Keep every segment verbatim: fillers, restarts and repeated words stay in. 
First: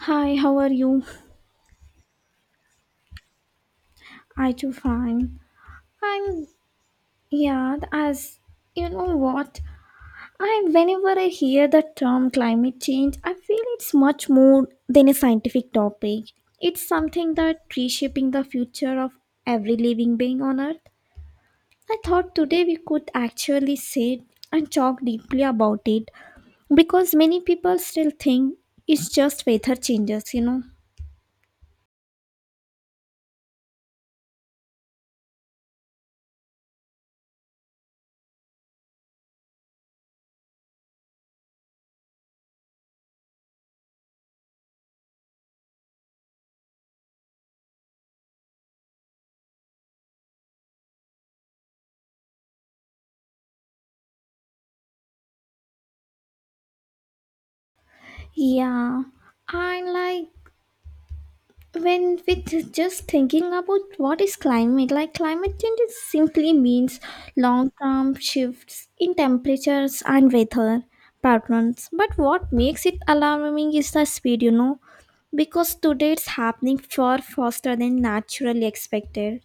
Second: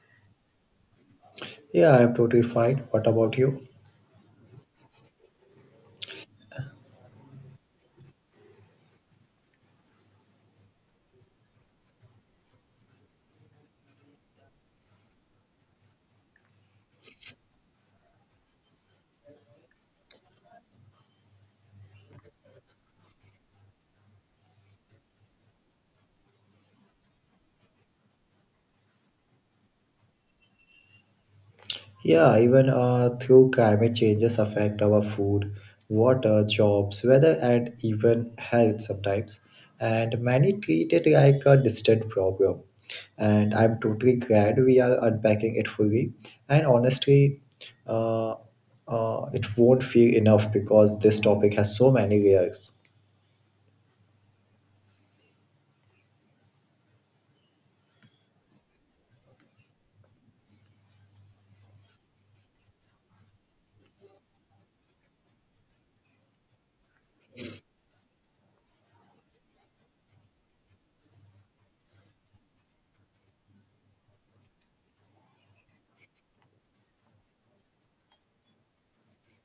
Hi, how are you? Yeah, I'm totally fine. What about you? I too fine. I'm yeah, as You know what? I Whenever I hear the term climate change, I feel it's much more than a scientific topic. It's something that reshaping the future of every living being on earth. I thought today we could actually sit and talk deeply about it because many people still think it's just weather changes, you know. Yeah, even uh, through climate changes affect our food, water, jobs, weather, and even health sometimes. And many treat it like a distant problem. And I'm totally glad we are unpacking it fully. And honestly, uh, uh, it won't feel enough because this topic has so many layers. Yeah. I like when with just thinking about what is climate like climate change is simply means long term shifts in temperatures and weather patterns, but what makes it alarming is the speed, you know because today it's happening far faster than naturally expected.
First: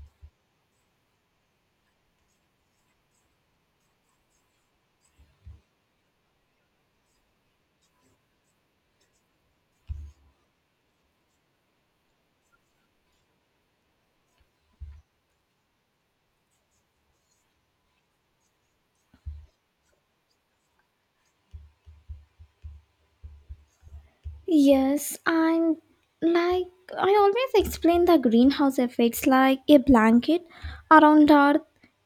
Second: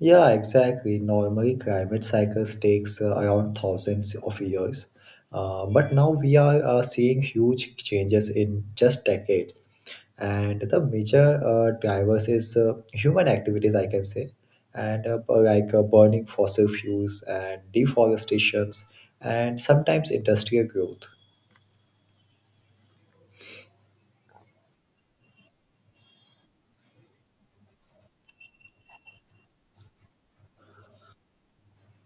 Yeah, exactly. Normally, climate cycles takes uh, around thousands of years, uh, but now we are uh, seeing huge changes in just decades. And the major uh, drivers is uh, human activities, I can say, and uh, bu- like uh, burning fossil fuels and deforestations, and sometimes industrial growth. Yes, and like I always explain the greenhouse effects like a blanket around Earth.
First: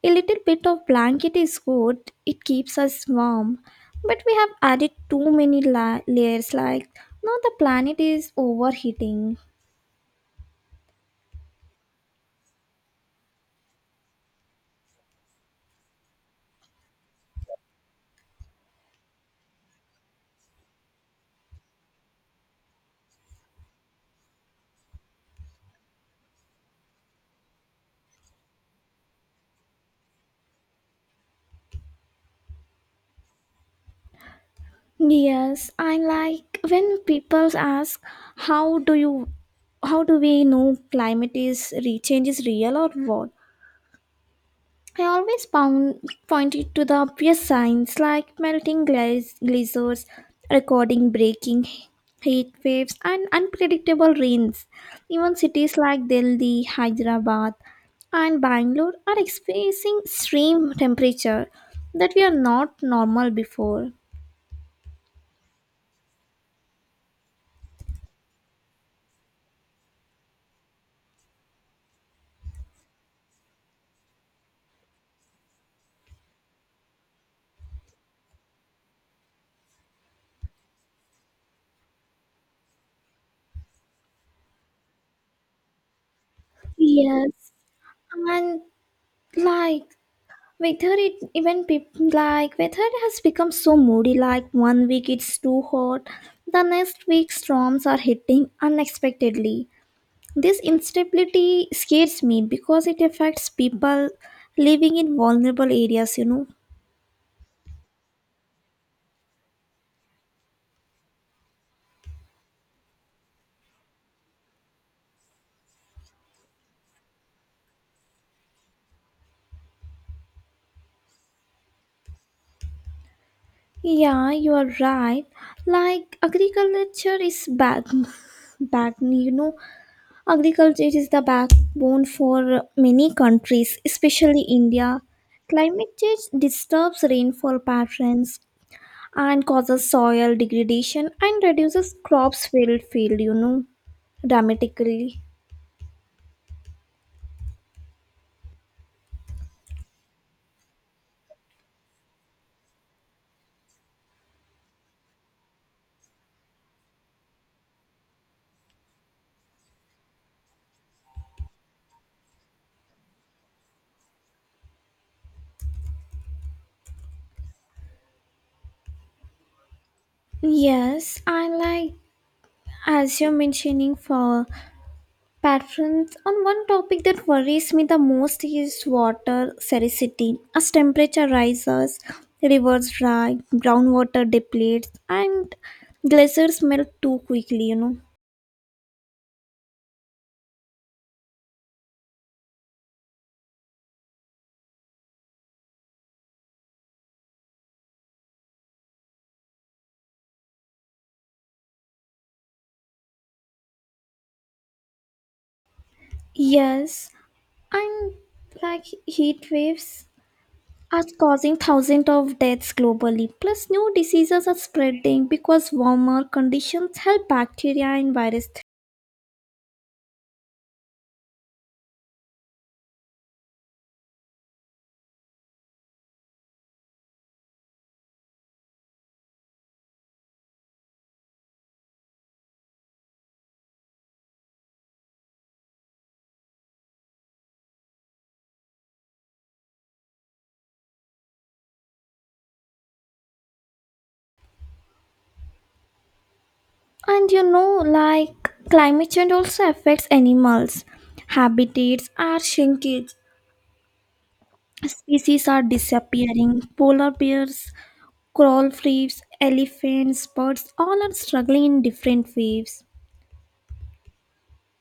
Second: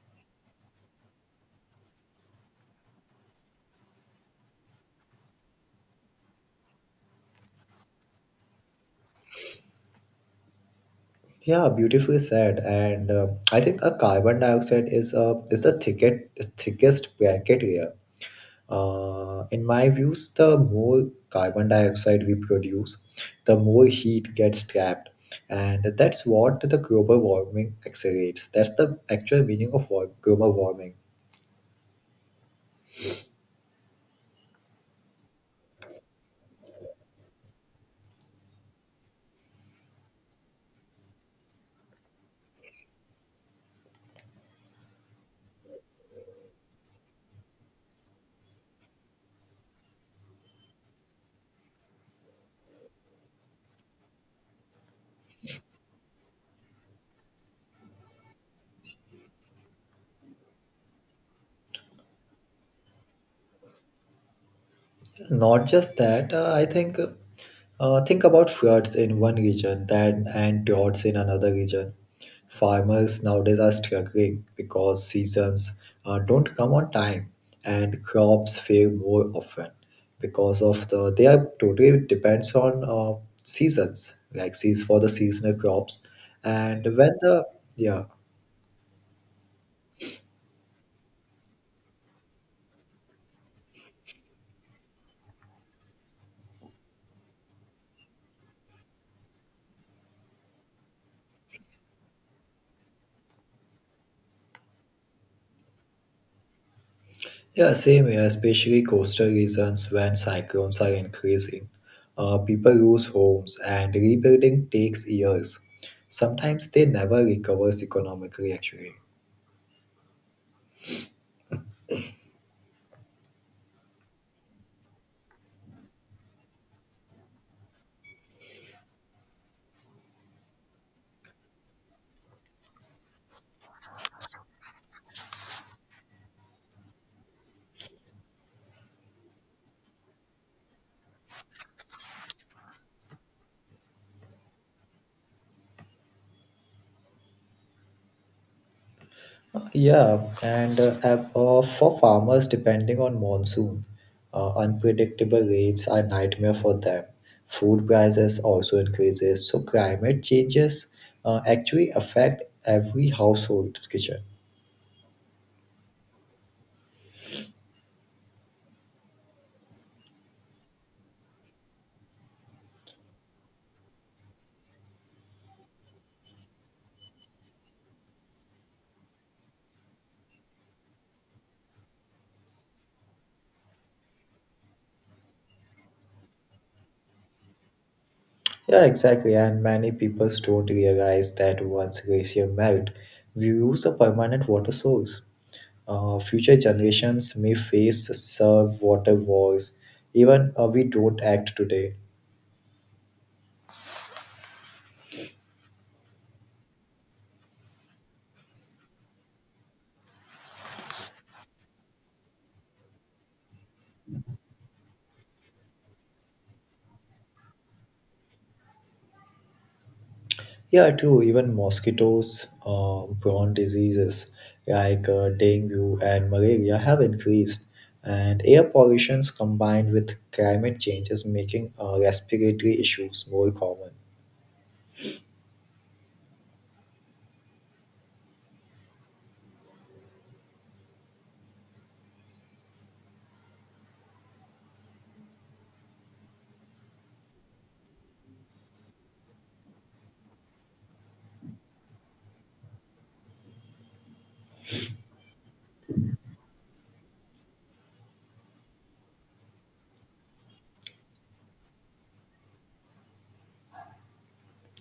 A little bit of blanket is good, it keeps us warm. But we have added too many la- layers, like now the planet is overheating. Yeah, beautifully said. And uh, I think a carbon dioxide is uh, is the thicket, thickest blanket here. Uh, in my views, the more carbon dioxide we produce, the more heat gets trapped. And that's what the global warming accelerates. That's the actual meaning of wa- global warming. Yes, and like when people ask, how do you, how do we know climate is re- change is real or what? I always pound, pointed to the obvious signs like melting glaze, glaciers, recording breaking heat waves, and unpredictable rains. Even cities like Delhi, Hyderabad, and Bangalore are experiencing extreme temperature that we are not normal before. Not just that, uh, I think uh, think about floods in one region then and droughts in another region. Farmers nowadays are struggling because seasons uh, don't come on time and crops fail more often because of the they are totally depends on uh, seasons like seas for the seasonal crops and when Yes, the yeah. and like Weather, it even people like weather has become so moody. Like one week it's too hot, the next week storms are hitting unexpectedly. This instability scares me because it affects people living in vulnerable areas, You know. Yeah, same here, especially coastal regions when cyclones are increasing. Uh, people lose homes and rebuilding takes years. Sometimes they never recovers economically actually. Yeah, you are right. Like agriculture is back, back. You know, agriculture is the backbone for many countries, especially India. Climate change disturbs rainfall patterns and causes soil degradation and reduces crops field field, you know, dramatically. Yeah, and uh, ab- uh, for farmers depending on monsoon, uh, unpredictable rains are nightmare for them. Food prices also increases, so climate changes uh, actually affect every household's kitchen. Yes, I like as you're mentioning for Patrons, on one topic that worries me the most is water scarcity as temperature rises, rivers dry, groundwater depletes, and glaciers melt too quickly, you know Yeah, exactly. And many people don't realize that once glacier melt, we lose a permanent water source. Uh, future generations may face serve water wars, even uh, we don't act today. yes, and like heat waves are causing thousands of deaths globally, plus new diseases are spreading because warmer conditions help bacteria and viruses. Yeah, too. Even mosquitoes, uh, prawn diseases like uh, dengue and malaria have increased, and air pollutions combined with climate change is making uh, respiratory issues more common. And you know, like climate change also affects animals. Habitats are shrinking, species are disappearing. Polar bears, coral reefs, elephants, birds all are struggling in different ways.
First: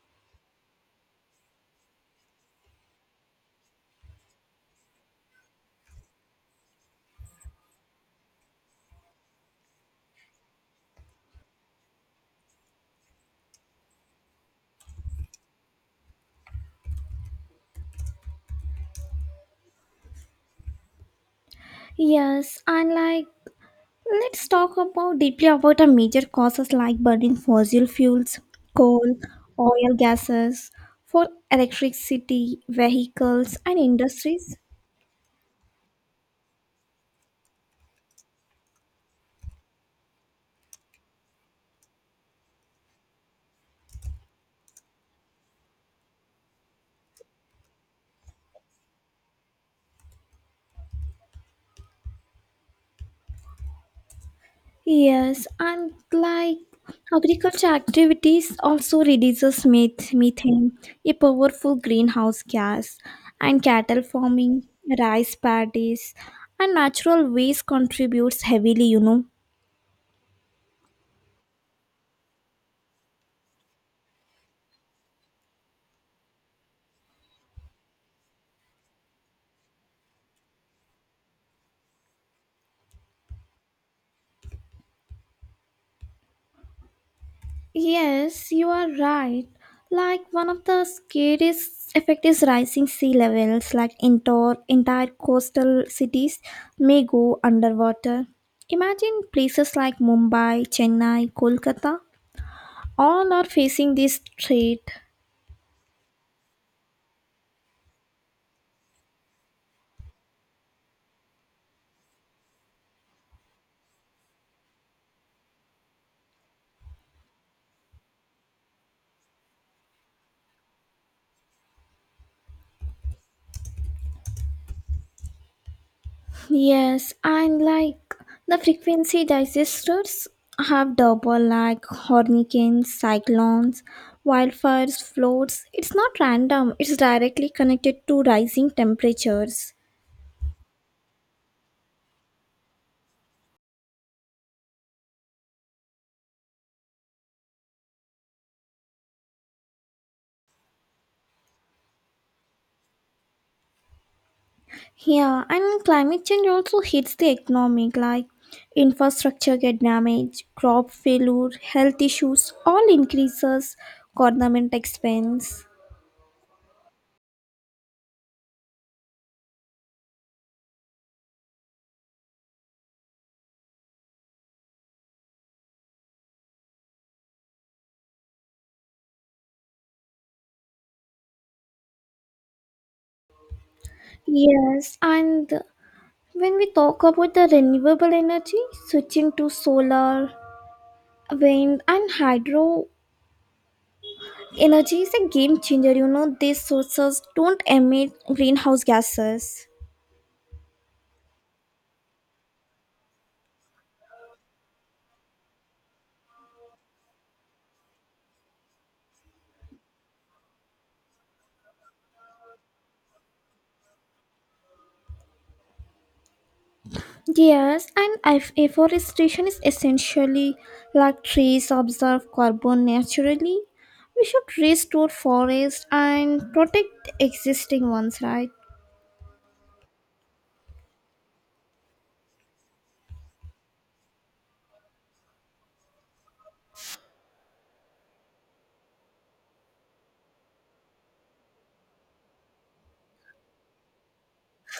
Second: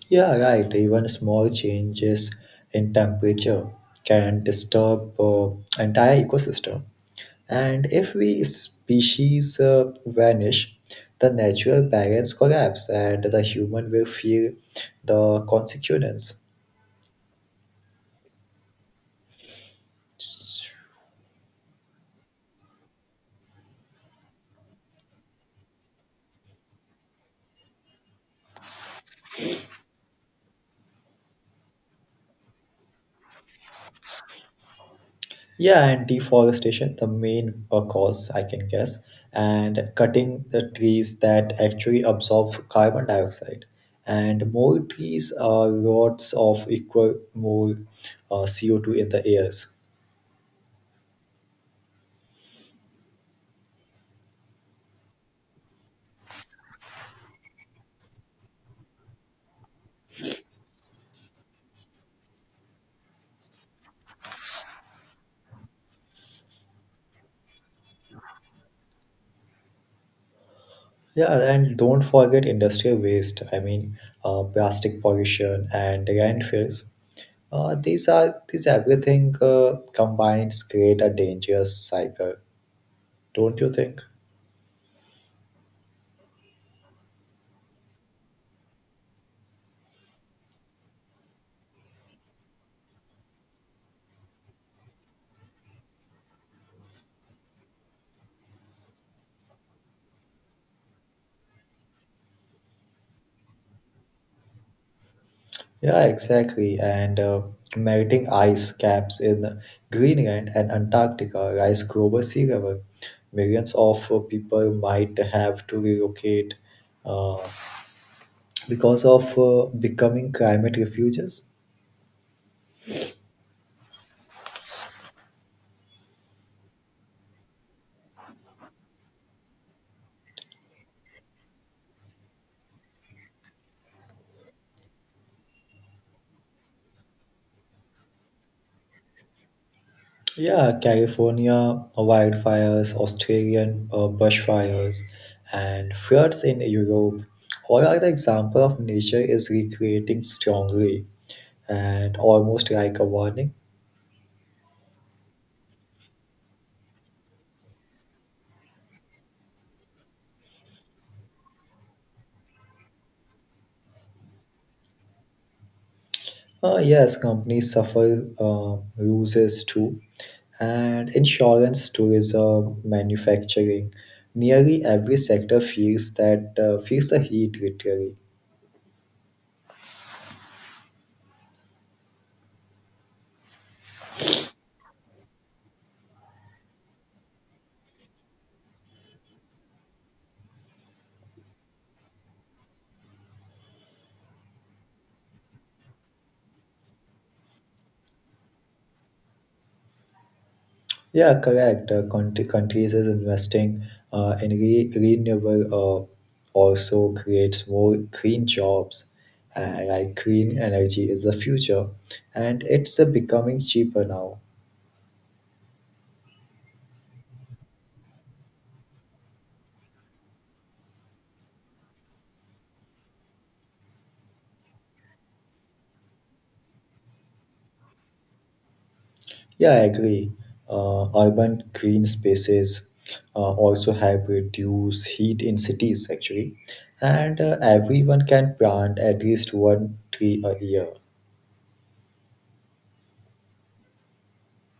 Yeah, right. Even small changes in temperature can disturb uh, entire ecosystem. And if we species uh, vanish, the natural balance collapse, and the human will feel the consequence. Yes, and like let's talk about deeply about the major causes like burning fossil fuels, coal, oil gases for electricity, vehicles and industries. Yeah, and deforestation, the main uh, cause I can guess, and cutting the trees that actually absorb carbon dioxide. And more trees are lots of equal more uh, C O two in the airs. Yes, and like agriculture activities also reduces meth- methane, a powerful greenhouse gas, and cattle farming, rice paddies, and natural waste contributes heavily, you know. Yeah, and don't forget industrial waste. I mean, uh, plastic pollution and landfills. Uh, these are these everything uh, combines create a dangerous cycle, don't you think? Yes, you are right. Like one of the scariest effect is rising sea levels, like entire entire coastal cities may go underwater. Imagine places like Mumbai, Chennai, Kolkata all are facing this trait. Yeah, exactly. And uh, melting ice caps in Greenland and Antarctica rise global sea level. Millions of uh, people might have to relocate uh, because of uh, becoming climate refuges. Yes, and like the frequency digesters have double like hurricanes, cyclones, wildfires, floods. It's not random, it's directly connected to rising temperatures. Yeah, California wildfires, Australian uh, bushfires, and floods in Europe. All are the example of nature is recreating strongly and almost like a warning. Yeah, and climate change also hits the economic like infrastructure get damaged, crop failure, health issues, all increases government expense. Uh, yes, companies suffer uh, losses too, and insurance, tourism, manufacturing, nearly every sector feels that uh, feels the heat literally. Yes, and when we talk about the renewable energy, switching to solar, wind, and hydro energy is a game changer. You know, these sources don't emit greenhouse gases. Yeah, correct. Uh, country, countries is investing uh, in re- renewable, uh, also creates more green jobs, and like green energy is the future, and it's uh, becoming cheaper now. Yes, and if afforestation is essentially like trees absorb carbon naturally. We should restore forests and protect existing ones, right? Yeah, I agree. Uh, urban green spaces uh, also help reduce heat in cities, actually, and uh, everyone can plant at least one tree a year.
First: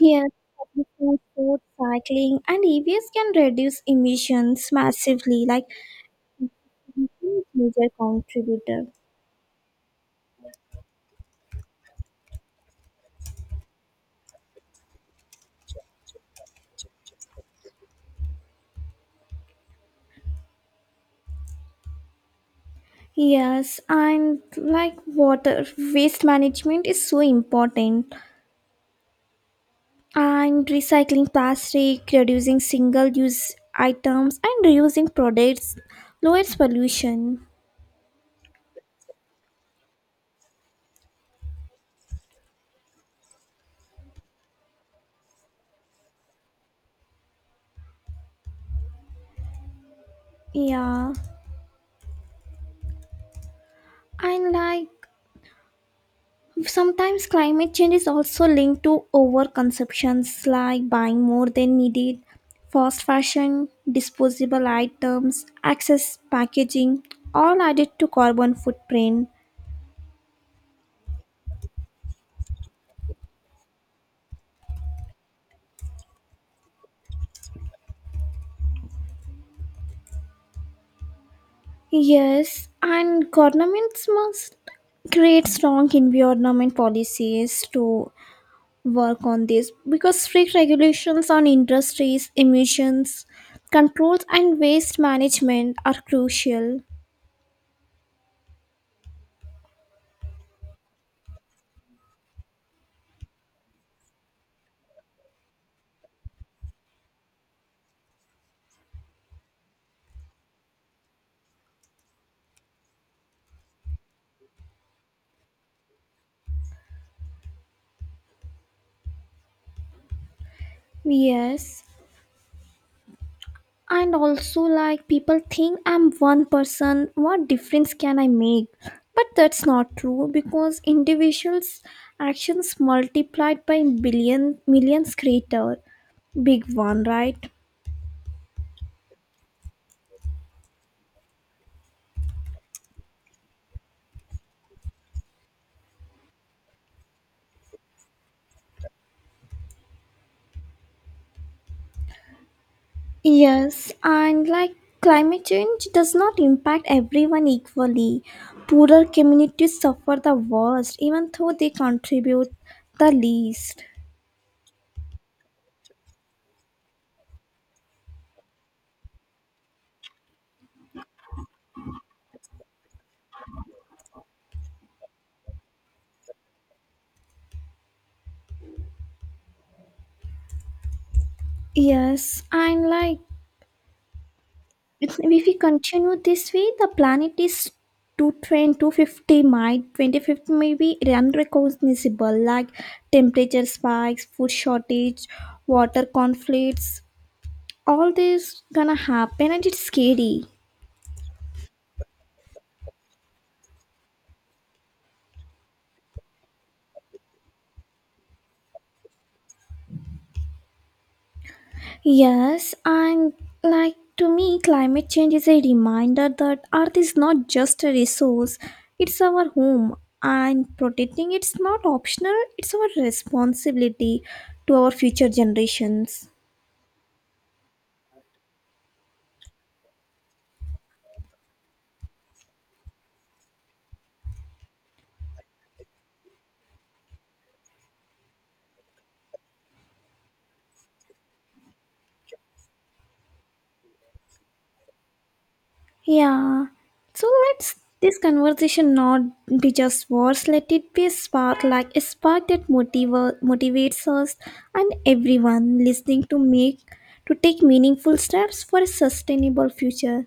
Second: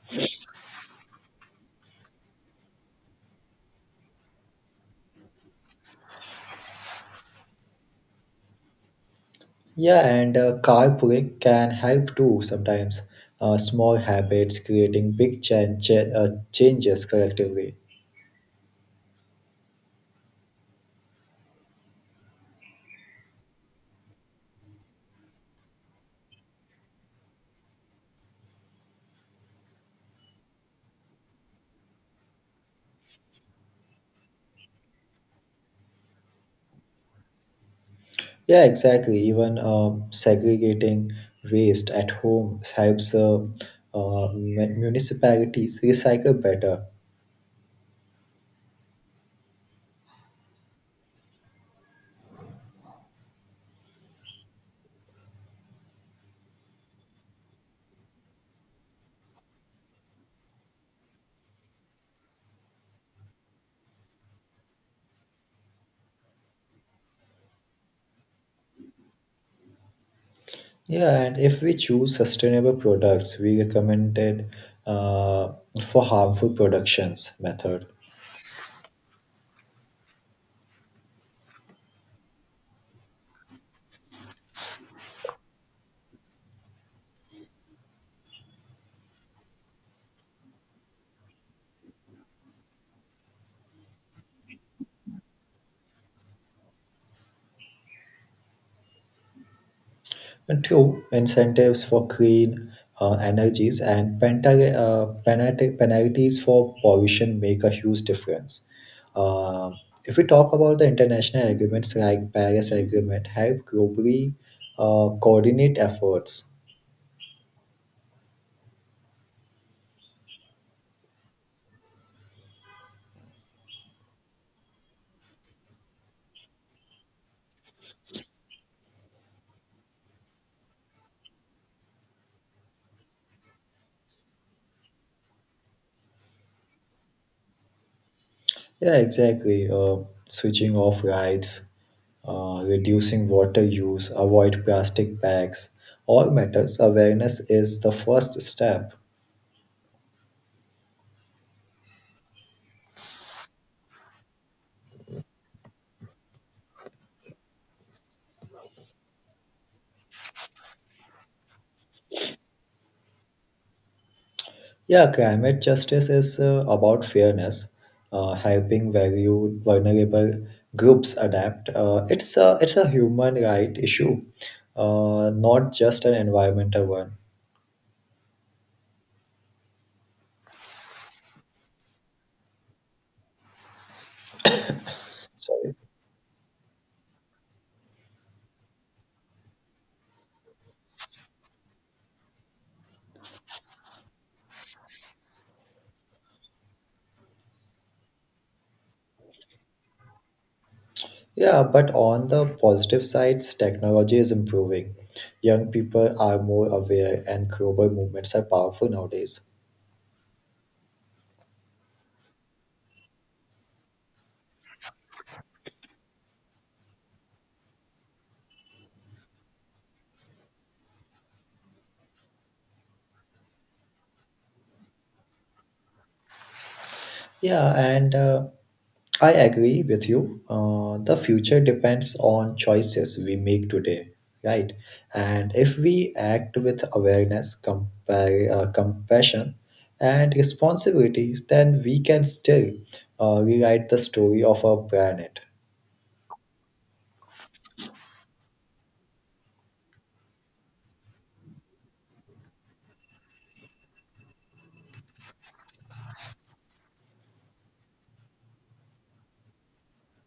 Yes, public transport, cycling, and E Vs can reduce emissions massively. Like major contributor. Yeah, and uh, carpooling can help too sometimes. Uh, small habits creating big chan- cha- uh, changes collectively. Yes, and like water waste management is so important, and recycling plastic, reducing single use items, and reusing products lowers pollution. Yeah, exactly. Even um segregating waste at home helps uh, uh, mu- municipalities recycle better. Yeah, and like sometimes climate change is also linked to overconsumptions like buying more than needed, fast fashion, disposable items, excess packaging, all added to carbon footprint. Yeah, and if we choose sustainable products, we recommended uh, for harmful productions method. Yes, and governments must create strong environment policies to work on this because strict regulations on industries, emissions, controls, and waste management are crucial. And two, incentives for clean uh, energies and penalty, uh, penalty, penalties for pollution make a huge difference. Uh, if we talk about the international agreements like Paris Agreement, help globally uh, coordinate efforts. Yes, and also like people think I'm one person, what difference can I make? But that's not true because individuals' actions multiplied by billion millions create a big one, right? Yeah, exactly. Uh, switching off rights uh, reducing water use, avoid plastic bags, all matters. Awareness is the first step. Yes, and like climate change does not impact everyone equally. Poorer communities suffer the worst, even though they contribute the least. Yeah, climate justice is uh, about fairness, uh, helping value vulnerable groups adapt. Uh, it's a it's a human right issue, uh, not just an environmental one. Yes, and like if if we Sorry. continue this way, the planet is two twenty-two fifty. Might, twenty-fifth may be unrecognizable, like temperature spikes, food shortage, water conflicts. All this gonna happen and it's scary. Yeah, but on the positive sides, technology is improving. Young people are more aware, and global movements are powerful nowadays. Yes, and like to me, climate change is a reminder that Earth is not just a resource, it's our home, and protecting it's not optional, it's our responsibility to our future generations. Yeah, and uh, I agree with you. Uh, the future depends on choices we make today, right? And if we act with awareness, compare, uh, compassion, and responsibilities, then we can still uh, rewrite the story of our planet. Yeah, so let's this conversation not be just words, let it be a spark, like a spark that motiva- motivates us and everyone listening to make to take meaningful steps for a sustainable future.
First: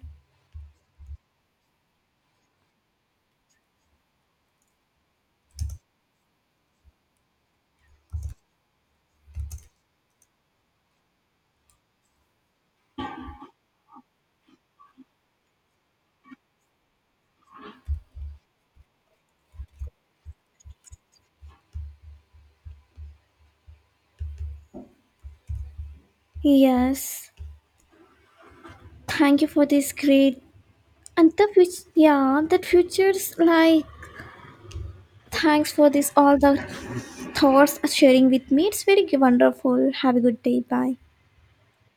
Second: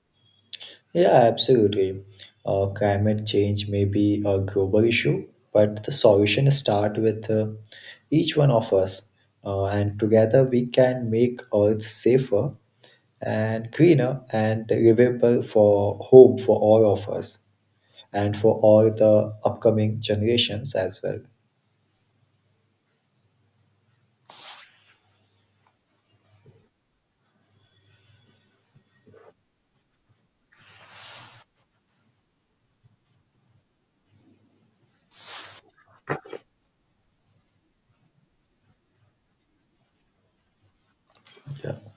Yeah, absolutely. Uh, climate change may be a global issue, but the solution start with uh, each one of us, uh, and together we can make Earth safer and greener and livable for home for all of us and for all the upcoming generations as well. Yes, thank you for this great and the future. Yeah, that future's like thanks for this all the thoughts uh, sharing with me. It's very wonderful. Have a good day. Bye. Yeah.